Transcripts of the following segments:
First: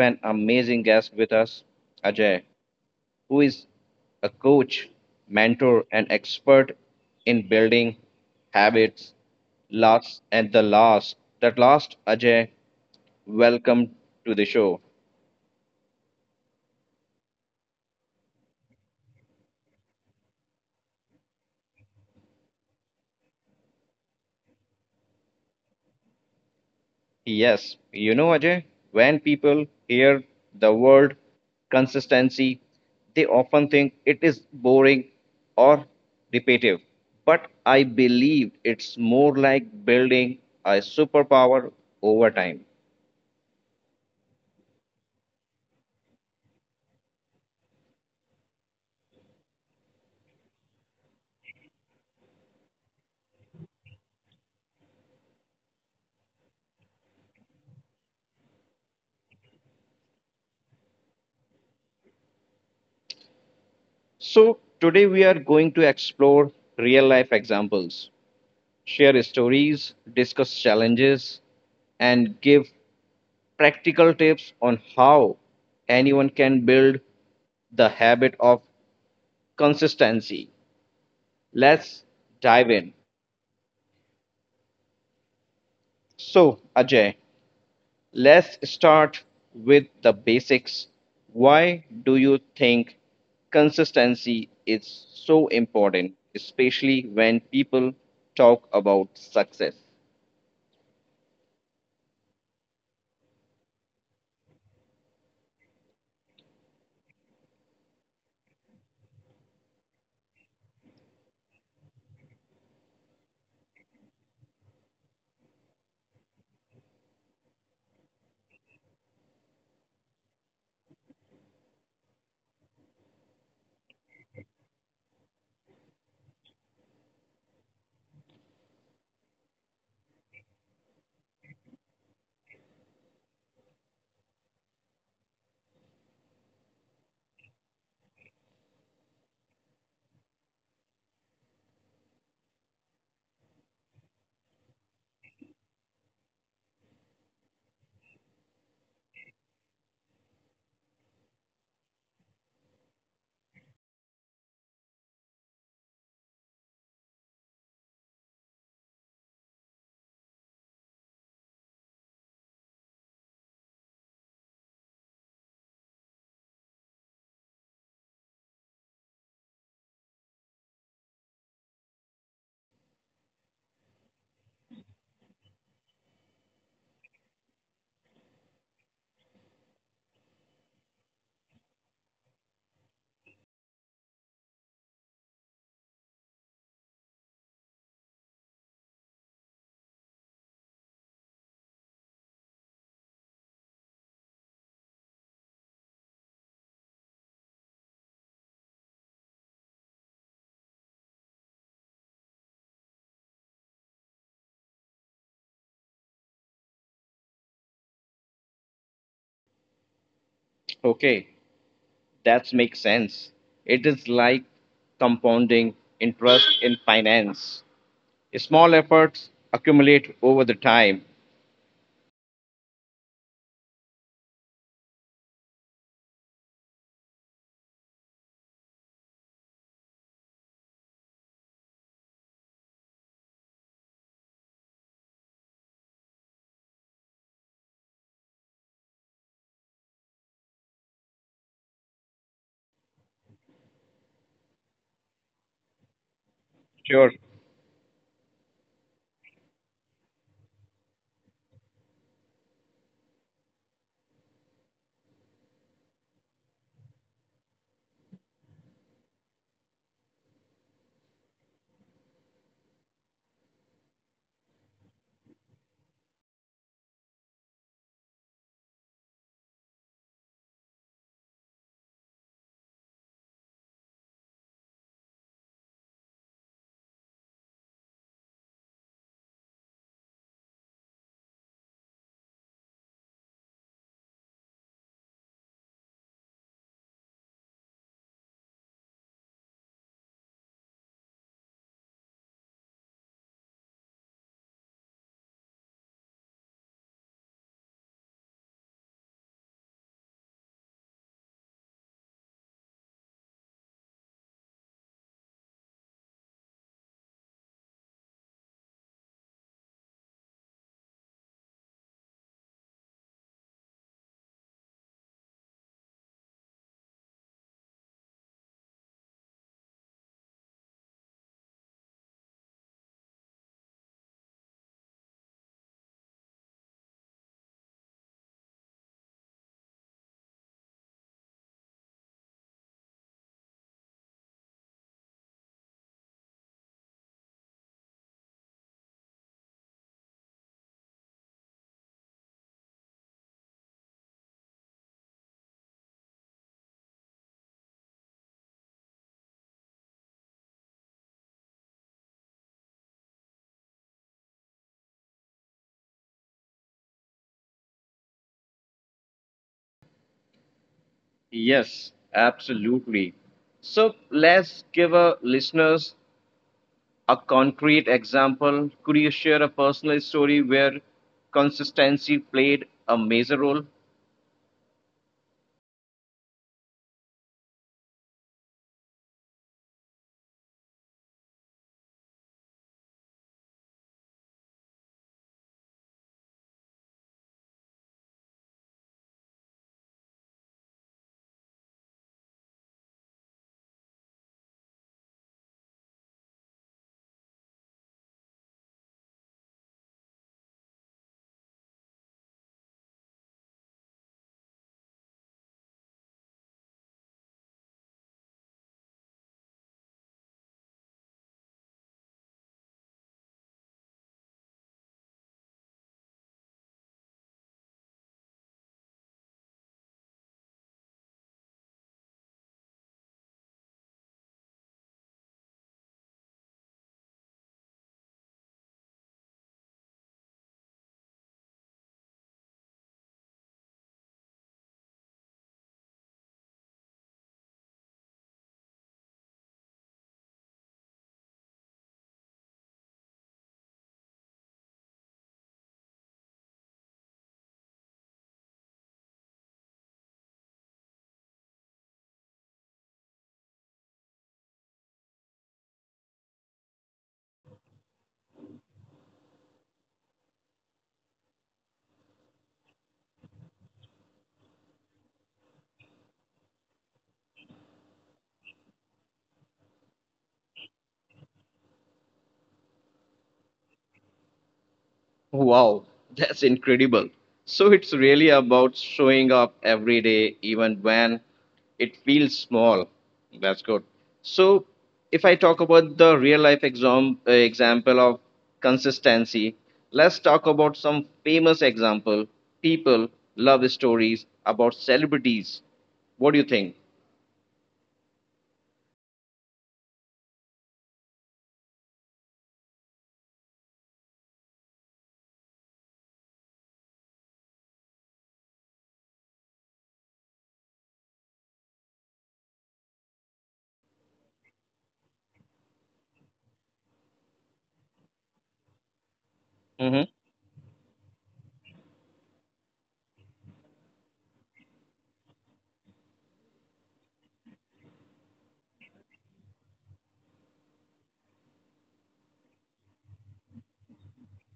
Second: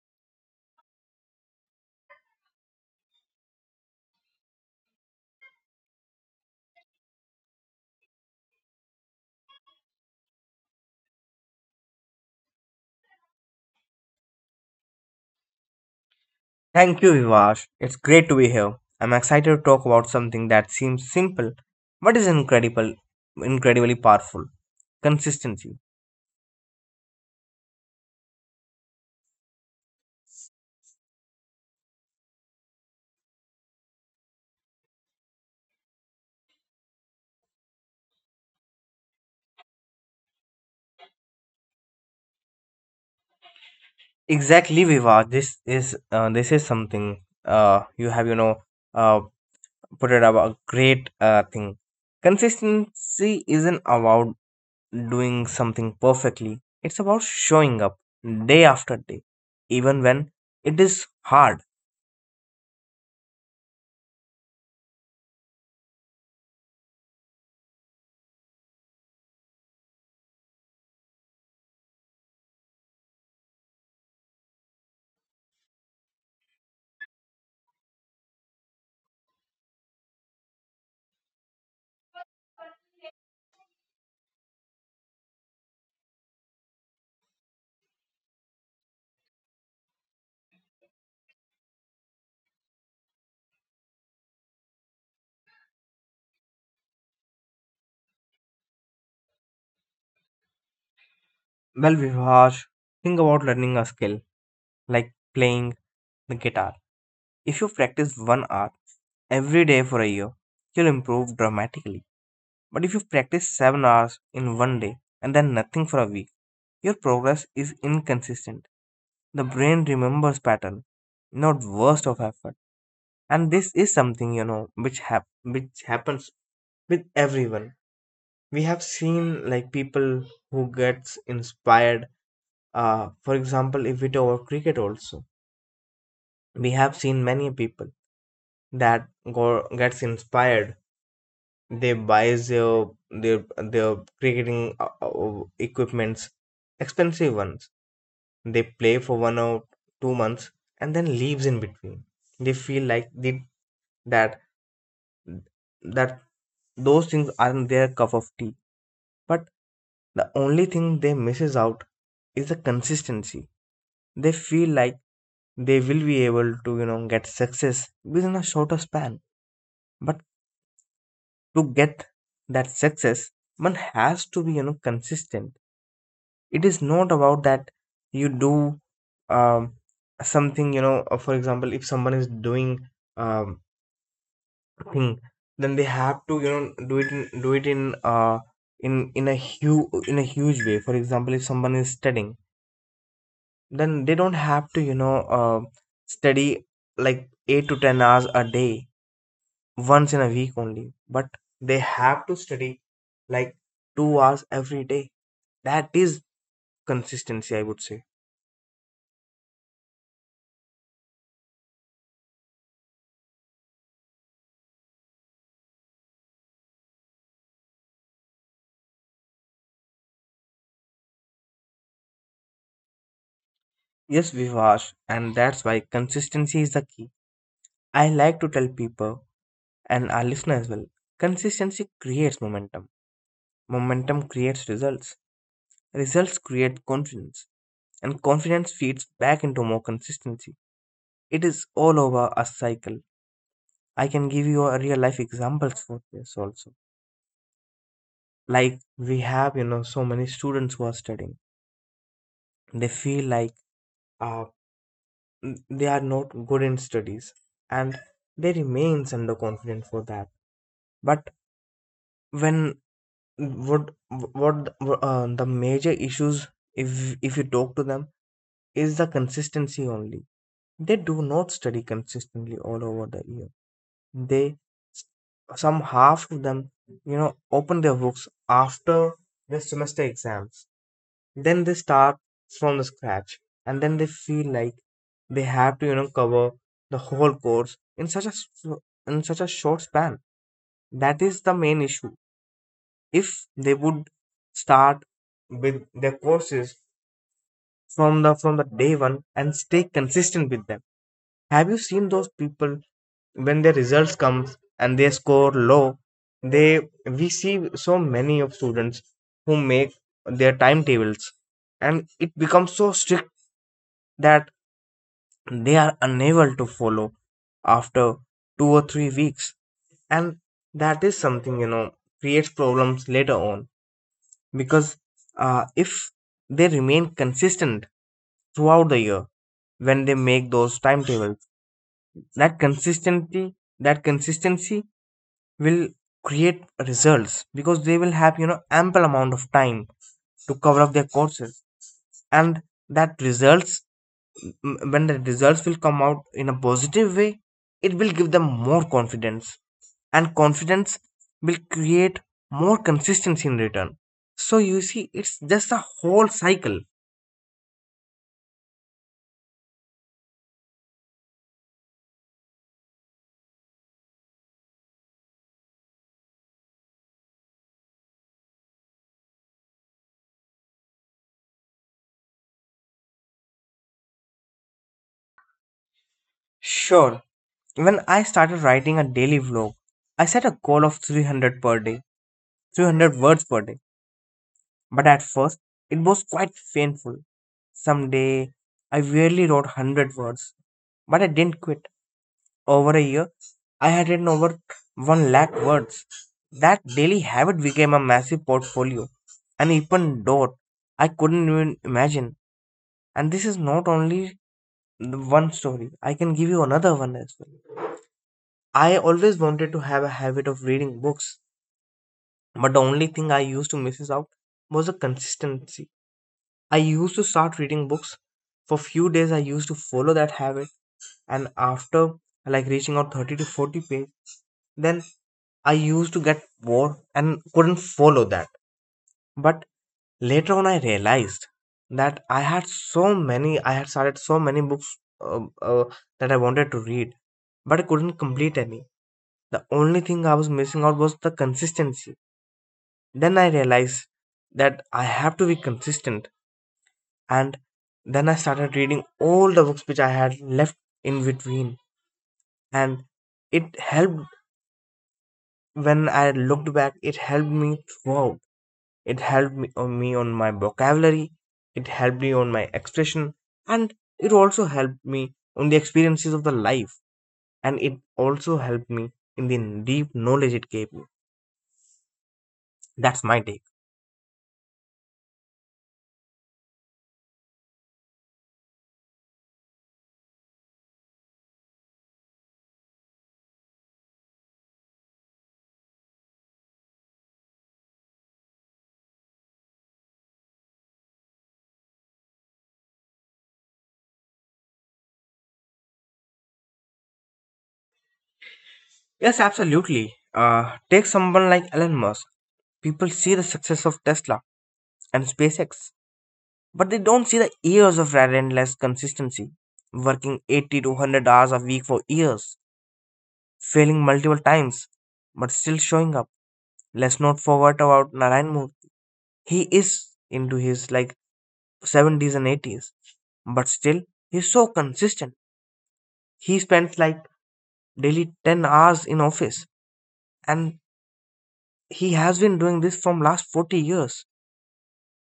an amazing guest with us, Ajay, who is a coach, mentor, and expert in building habits. Last and the last, that last, Ajay, welcome to the show. Thank you, Vivash. It's great to be here. I'm excited to talk about something that seems simple but is incredibly powerful. Consistency. Yes, Ajay, when people hear the word consistency, they often think it is boring or repetitive. But I believe it's more like building a superpower over time. Exactly, Vivash. This is something, you have, uh, put it about great, thing. Consistency isn't about doing something perfectly. It's about showing up day after day, even when it is hard. So, today we are going to explore real life examples, share stories, discuss challenges, and give practical tips on how anyone can build the habit of consistency. Let's dive in. So, Ajay, let's start with the basics. Why do you think consistency is so important, especially when people talk about success? Well, Vivash, think about learning a skill like playing the guitar. If you practice one hour every day for a year, you'll improve dramatically. But if you practice 7 hours in one day and then nothing for a week, your progress is inconsistent. The brain remembers pattern, not worst of effort. And this is something, which happens with everyone. We have seen like people who gets inspired. For example, if we talk about cricket also, we have seen many people that go, gets inspired, they buys their cricketing, equipments, expensive ones. They play for 1 or 2 months and then leaves in between. They feel like they that that those things aren't their cup of tea, but the only thing they misses out is the consistency. They feel like they will be able to get success within a shorter span, but to get that success one has to be consistent. It is not about that you do, um, something, for example, if someone is doing, um, thing, then they have to do it in in in a huge way. For example, if someone is studying, then they don't have to study like 8 to 10 hours a day once in a week only, but they have to study like 2 hours every day. That is consistency, I would say. Okay, that makes sense. It is like compounding interest in finance. Small efforts accumulate over the time. Yes, Vivash, and that's why consistency is the key. I like to tell people and our listeners as well, consistency creates momentum, momentum creates results, results create confidence, and confidence feeds back into more consistency. It is all over a cycle. I can give you a real life examples for this also. Sure. Like we have so many students who are studying. They feel like, uh, they are not good in studies, and they remains underconfident for that. But when, what what the major issues, if you talk to them, is the consistency only. They do not study consistently all over the year. They, some half of them, open their books after the semester exams. Then they start from the scratch, and then they feel like they have to cover the whole course in such a short span. That is the main issue. If they would start with their courses from the day one and stay consistent with them. Have you seen those people when their results comes and they score low? They We see so many of students who make their timetables, and it becomes so strict that they are unable to follow after 2 or 3 weeks. And that is something, creates problems later on because, if they remain consistent throughout the year when they make those timetables, that consistency will create results, because they will have ample amount of time to cover up their courses. And that results when the results will come out in a positive way, it will give them more confidence, and confidence will create more consistency in return. So you see, it's just a whole cycle. Yes, absolutely. So let's give our listeners a concrete example. Could you share a personal story where consistency played a major role? Sure. When I started writing a daily vlog, I set a goal of 300 per day, 300 words per day. But at first, it was quite painful. Some day I rarely wrote 100 words, but I didn't quit. Over a year, I had written over 1 lakh words. That daily habit became a massive portfolio, an open door I couldn't even imagine. And this is not only the one story, I can give you another one as well. I always wanted to have a habit of reading books, but the only thing I used to miss out was the consistency. I used to start reading books. For few days, I used to follow that habit, and after like reaching out 30 to 40 page, then I used to get bored and couldn't follow that. But later on, I realized that I had so many, I had started so many books, uh, uh, that I wanted to read, but I couldn't complete any. The only thing I was missing out was the consistency. Then I realized that I have to be consistent, and then I started reading all the books which I had left in between. And it helped. When I looked back, it helped me throughout. It helped me on my vocabulary. It helped me on my expression. And it also helped me on the experiences of the life. And it also helped me in the deep knowledge it gave me. That's my take. Wow, that's incredible. So it's really about showing up every day, even when it feels small. That's good. So if I talk about the real life example of consistency, let's talk about some famous example, people, love stories about celebrities. What do you think? Yes, absolutely. uh, Take someone like Elon Musk. People see the success of Tesla and SpaceX, but they don't see the years of relentless consistency, working 80 to 100 hours a week for years, failing multiple times, but still showing up. Let's not forget about Narayan Murthy. He is into his Mm-hmm. like 70s and 80s, but still he's so consistent. He spends like daily 10 hours in office, and he has been doing this from last 40 years.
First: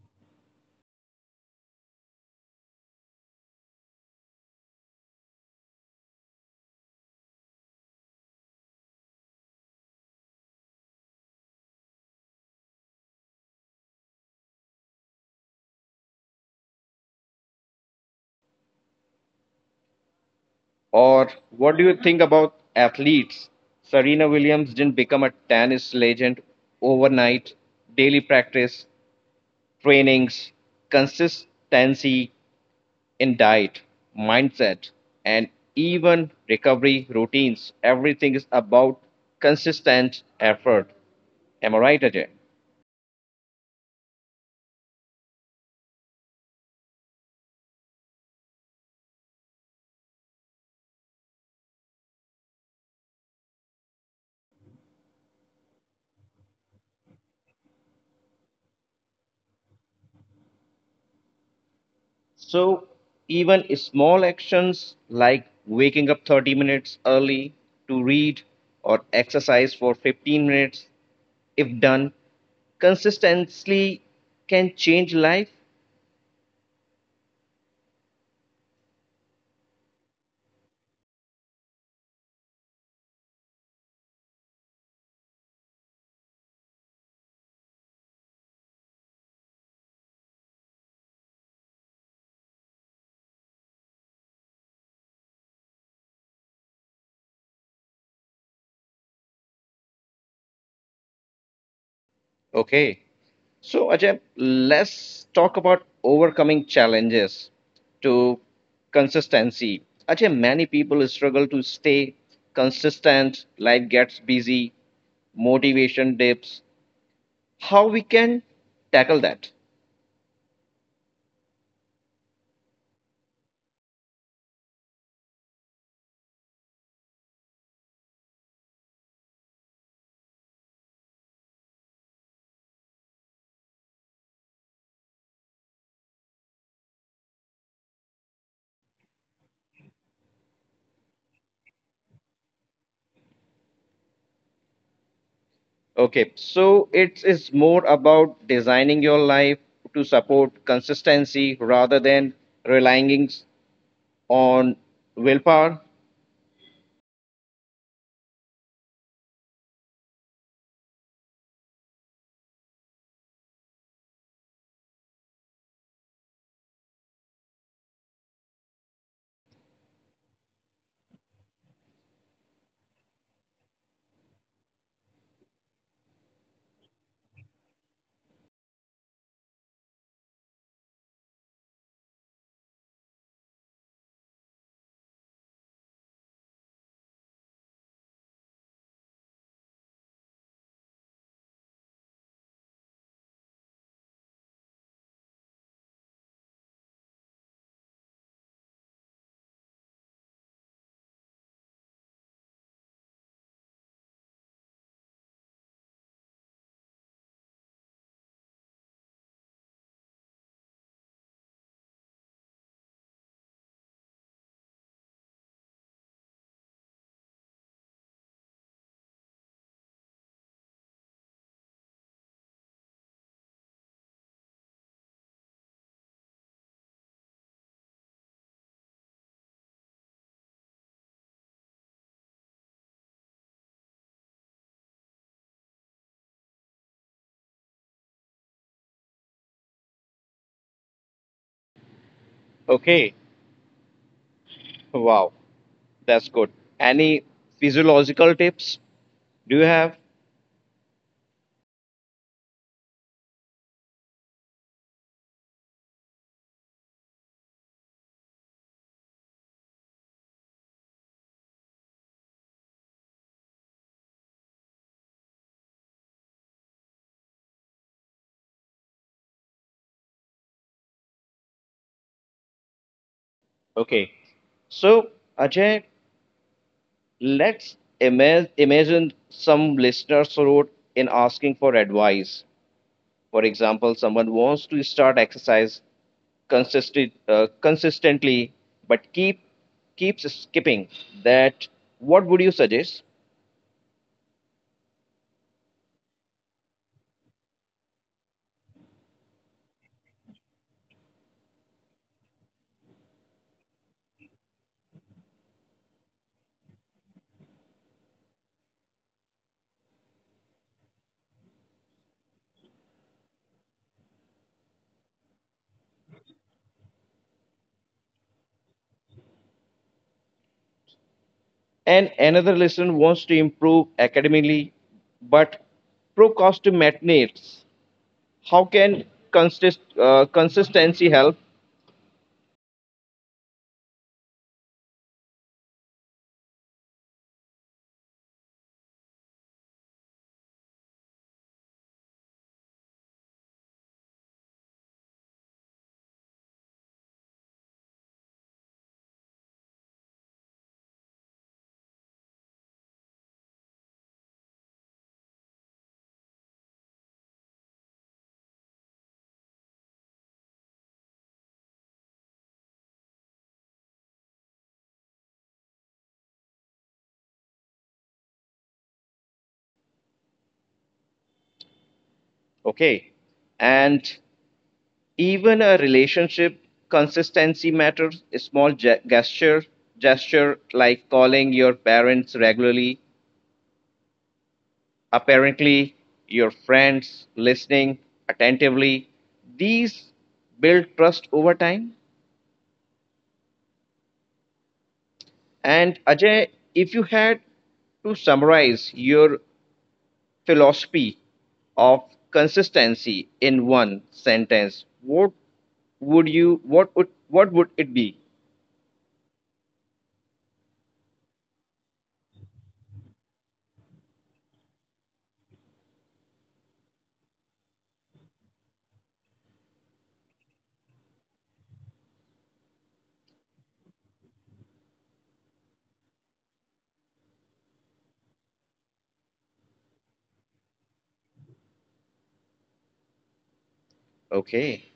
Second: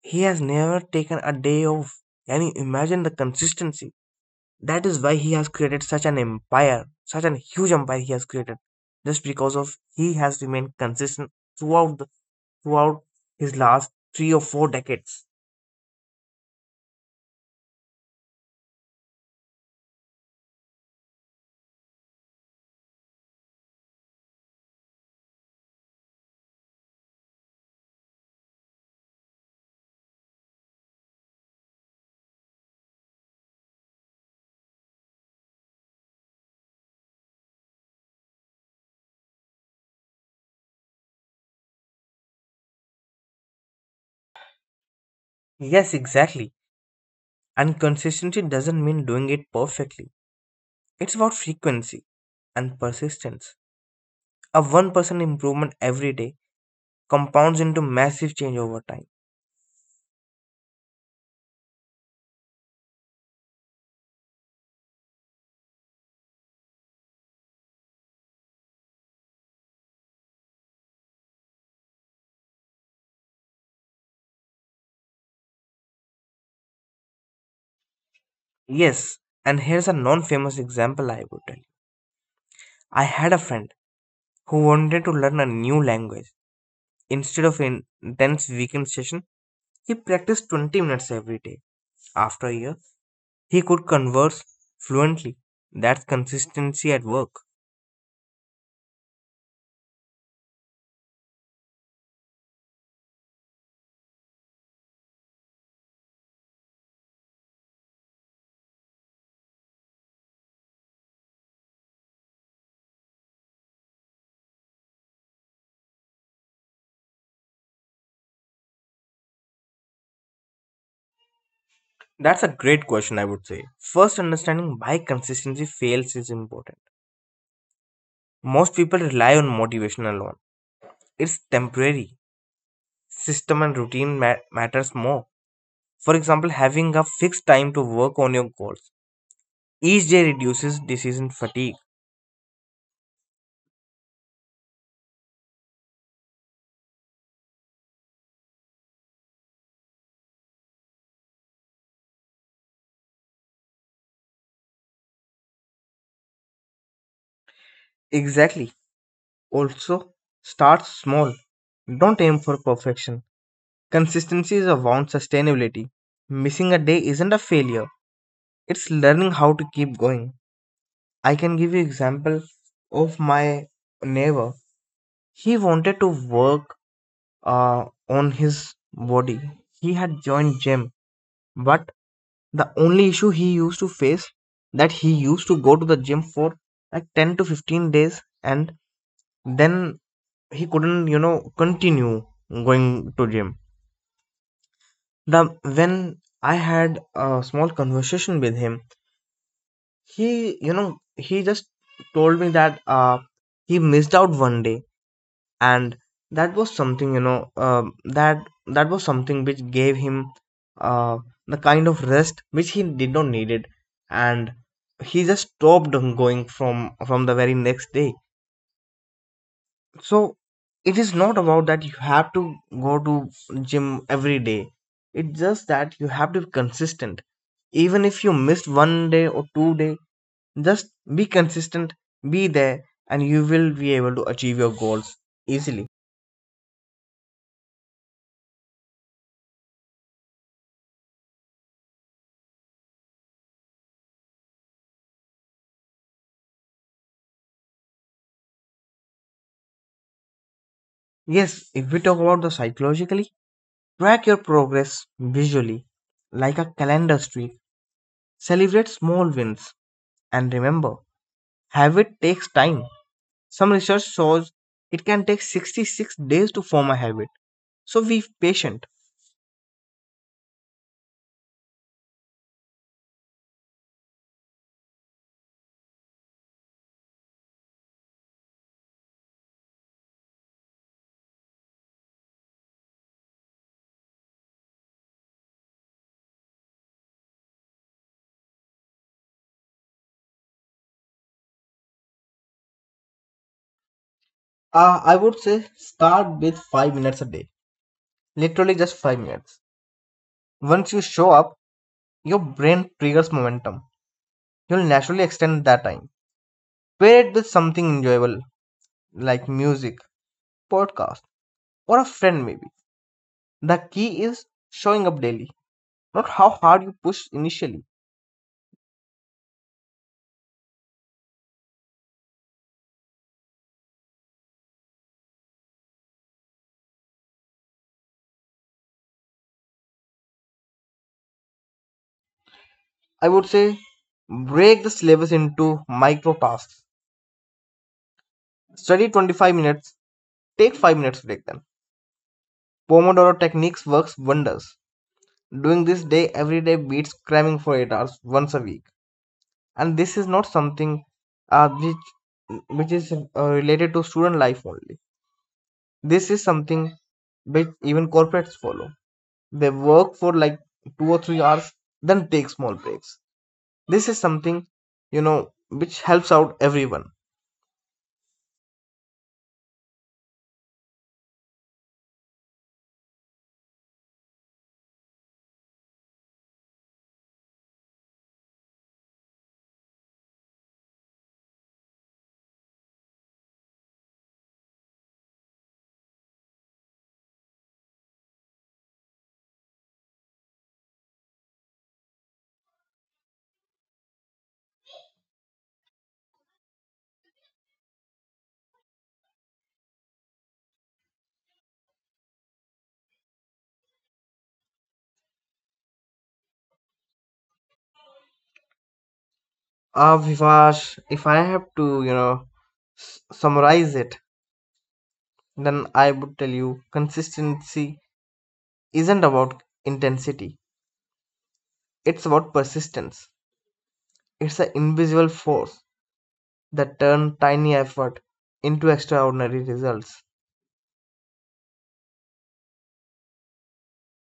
He has never taken a day off. Can you imagine the consistency? That is why he has created such an empire, such an huge empire he has created, just because of he has remained consistent throughout the, throughout his last 3 or 4 decades. Or what do you think about athletes? Serena Williams didn't become a tennis legend overnight. Daily practice, trainings, consistency in diet, mindset, and even recovery routines. Everything is about consistent effort. Am I right, Ajay? Yes, exactly. And consistency doesn't mean doing it perfectly. It's about frequency and persistence. A 1% improvement every day compounds into massive change over time. So, even small actions like waking up 30 minutes early to read or exercise for 15 minutes if done consistently, can change life. Yes, and here's a non famous example I would tell. I had a friend who wanted to learn a new language. Instead of an intense weekend session, he practiced 20 minutes every day. After a year, he could converse fluently. That's consistency at work. Okay. So, Ajay, let's talk about overcoming challenges to consistency. Ajay, many people struggle to stay consistent, life gets busy, motivation dips. How we can tackle that? That's a great question, I would say. First, understanding why consistency fails is important. Most people rely on motivation alone. It's temporary. System and routine matters more. For example, having a fixed time to work on your goals each day reduces decision fatigue. Okay, so it is more about designing your life to support consistency rather than relying on willpower? Exactly. Also, start small. Don't aim for perfection. Consistency is about sustainability. Missing a day isn't a failure. It's learning how to keep going. I can give you example of my neighbor. He wanted to work, uh, on his body. He had joined gym, but the only issue he used to face that he used to go to the gym for like 10 to 15 days, and then he couldn't continue going to gym. The When I had a small conversation with him, he you know he just told me that, he missed out one day, and that was something, um that that was something which gave him, uh the kind of rest which he did not needed, and he just stopped on going from the very next day. So it is not about that you have to go to gym every day. It's just that you have to be consistent. Even if you missed one day or 2 day, just be consistent, be there, and you will be able to achieve your goals easily. Okay, wow, that's good. Any physiological tips do you have? Yes, if we talk about the psychologically, track your progress visually like a calendar streak, celebrate small wins, and remember habit takes time. Some research shows it can take 66 days to form a habit, so be patient. Okay, so Ajay, imagine some listeners wrote in asking for advice. For example, someone wants to start exercise consistently, but keeps skipping. That what would you suggest? I would say start with 5 minutes a day, literally just 5 minutes. Once you show up, your brain triggers momentum. You'll naturally extend that time. Pair it with something enjoyable like music, podcast, or a friend maybe. The key is showing up daily, not how hard you push initially. And another listener wants to improve academically but procrastinates. How can consistency help? I would say break the syllabus into micro tasks. Study 25 minutes, take 5 minutes to break them. Pomodoro techniques works wonders. Doing this day every day beats cramming for 8 hours once a week. And this is not something, which is related to student life only. This is something which even corporates follow. They work for like 2 or 3 hours, then take small breaks. This is something, you know which helps out everyone. Okay, and even a relationship consistency matters. A small gesture like calling your parents regularly, apparently your friends, listening attentively. These build trust over time. And Ajay, if you had to summarize your philosophy of consistency in one sentence, what would you what would it be? Vivash, if I have to summarize it, then I would tell you, consistency isn't about intensity, it's about persistence. It's an invisible force that turn tiny effort into extraordinary results. Okay.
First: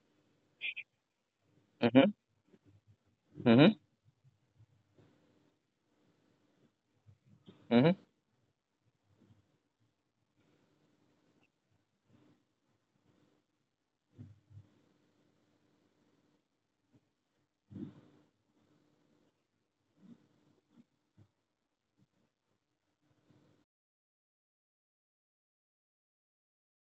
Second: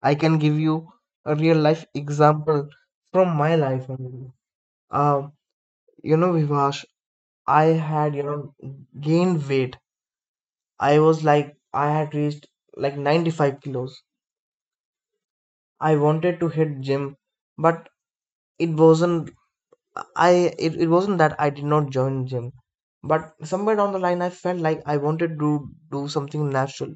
I can give you a real life Mm-hmm. example from my Mm-hmm. life only. Um, Vivash, I Mm-hmm. had, gained weight. I was like, I had reached like 95 kilos. I wanted to hit gym, but it wasn't, it wasn't that I did not join gym. But somewhere down the line, I felt like I wanted to do something natural.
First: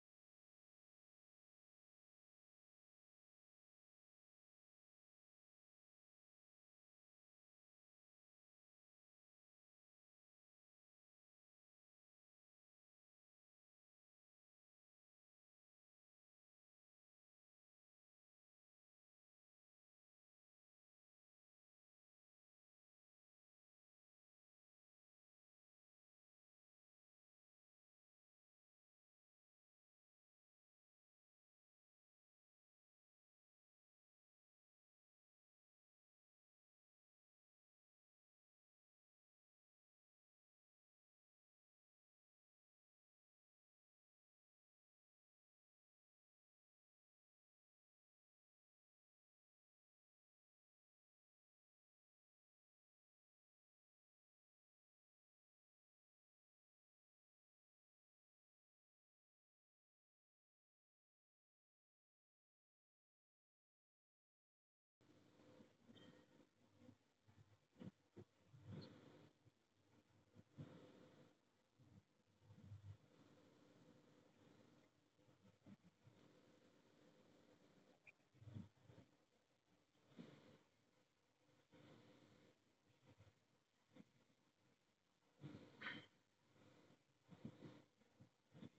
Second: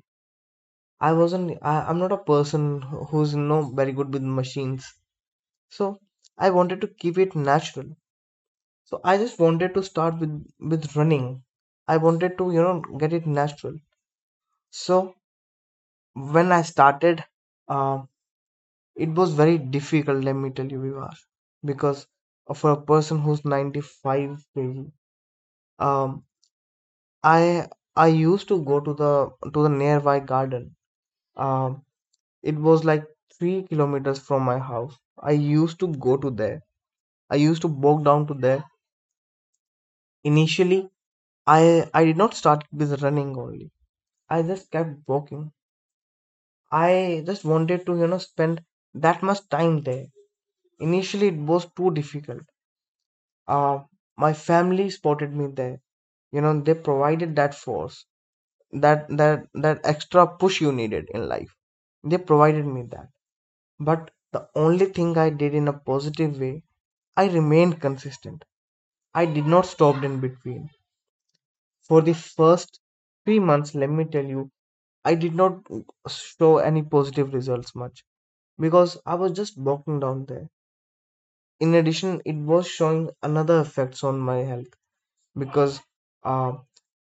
I wasn't. I'm not a person who's no very good with machines, so I wanted to keep it natural. So I just wanted to start with running. I wanted to get it natural. So when I started, uh, it was very difficult. Let me tell you, Vivar, because for a person who's 95 maybe, um, I I used to go to the nearby garden. Um, It was like 3 kilometers from my house. I used to go to there. I used to walk down to there. Initially, I did not start with running only. I just kept walking. I just wanted to spend that much time there. Initially, it was too difficult. Uh, my family spotted me there. They provided that force, that extra push you needed in life. They provided me that. But the only thing I did in a positive way, I remained consistent. I did not stop in between. For the first 3 months, let me tell you, I did not show any positive results much, because I was just walking down there. In addition, it was showing another effects on my health, because, uh,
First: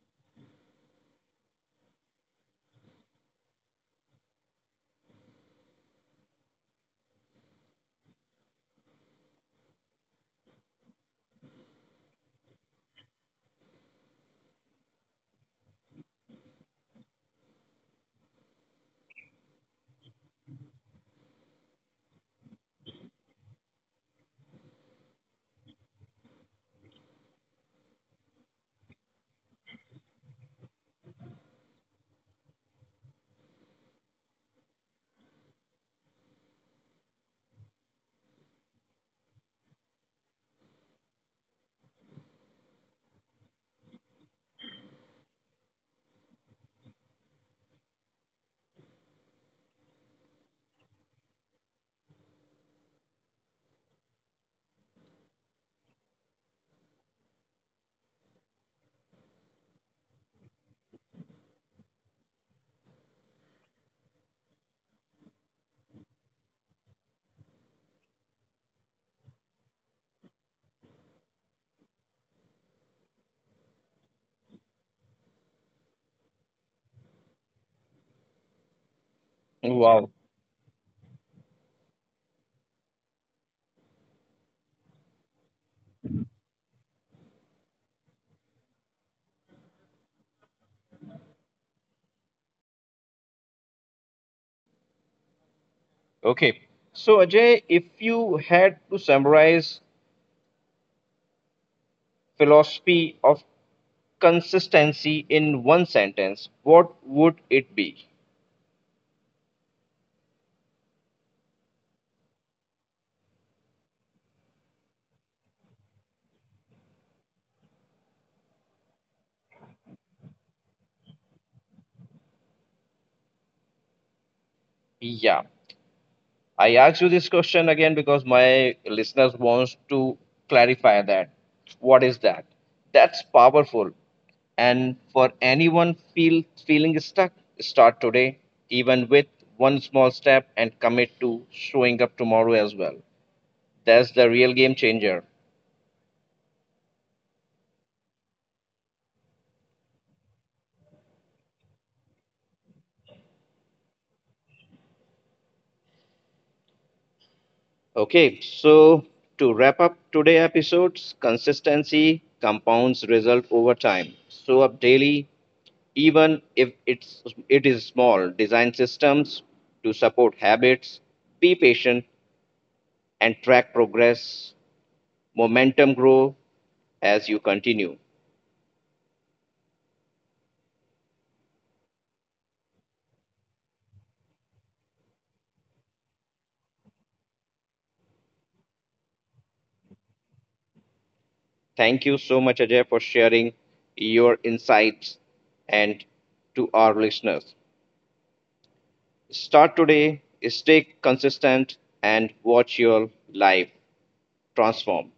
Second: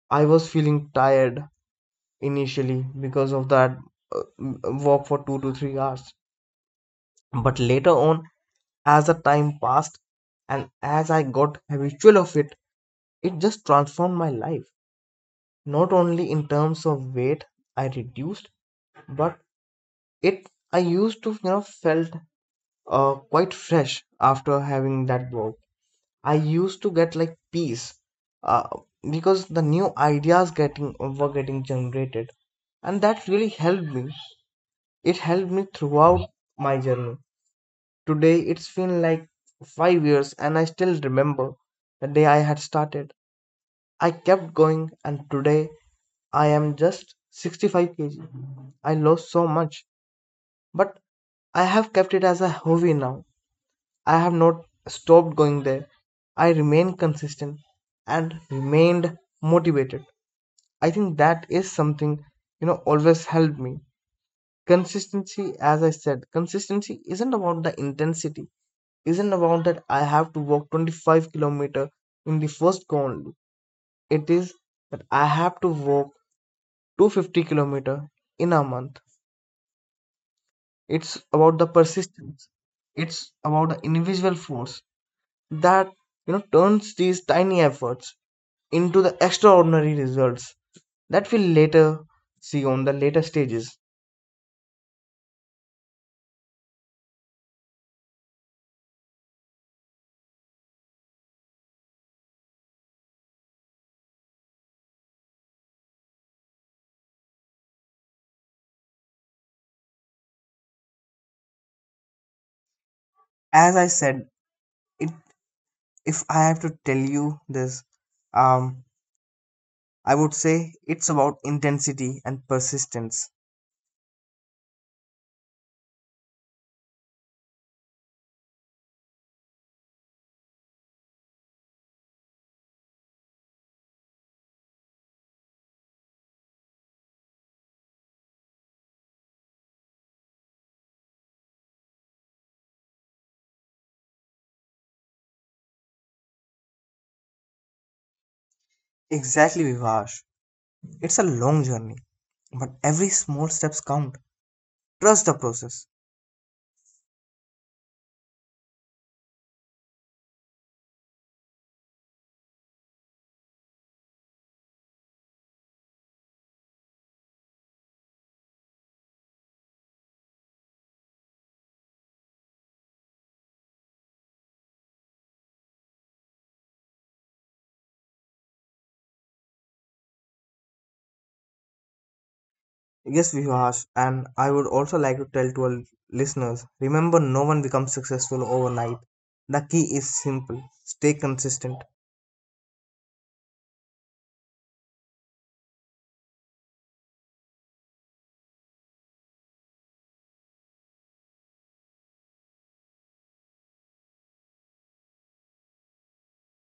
I was feeling tired initially because of that, uh, walk for 2 to 3 hours. But later on, as the time passed and as I got habitual of it, it just transformed my life. Not only in terms of weight I reduced, but it I used to felt, quite fresh after having that walk. I used to get like peace, uh, because the new ideas getting were getting generated, and that really helped me. It helped me throughout my journey. Today it's been like 5 years, and I still remember the day I had started. I kept going, and today I am just 65 kg. I lost so much, but I have kept it as a hobby now. I have not stopped going there. I remain consistent and remained motivated. I think that is something, always helped me. Consistency, as I said, consistency isn't about the intensity, isn't about that I have to walk 25 kilometer in the first colony. It is that I have to walk 250 kilometer in a month. It's about the Wow. persistence. It's about the individual force that turns these tiny efforts into the extraordinary results that we'll later see on the later stages. Okay. So Ajay, if you had to summarize philosophy of consistency in one sentence, what would it be? As I said, it, if I have to tell you this, um, I would say it's about intensity and persistence. Yeah. I asked you this question again because my listeners wants to clarify that. What is that? That's powerful. And for anyone feeling stuck, start today, even with one small step and commit to showing up tomorrow as well. That's the real game changer. Exactly, Vivash. It's a long journey, but every small steps count. Trust the process. Okay, so to wrap up today's episodes, consistency compounds result over time. Show up daily, even if it is small, design systems to support habits, be patient, and track progress. Momentum grow as you continue. Yes, Vivash, and I would also like to tell to our listeners, remember no one becomes successful overnight. The key is simple. Stay consistent. Thank you so much, Ajay, for sharing your insights. And to our listeners, start today, stay consistent, and watch your life transform.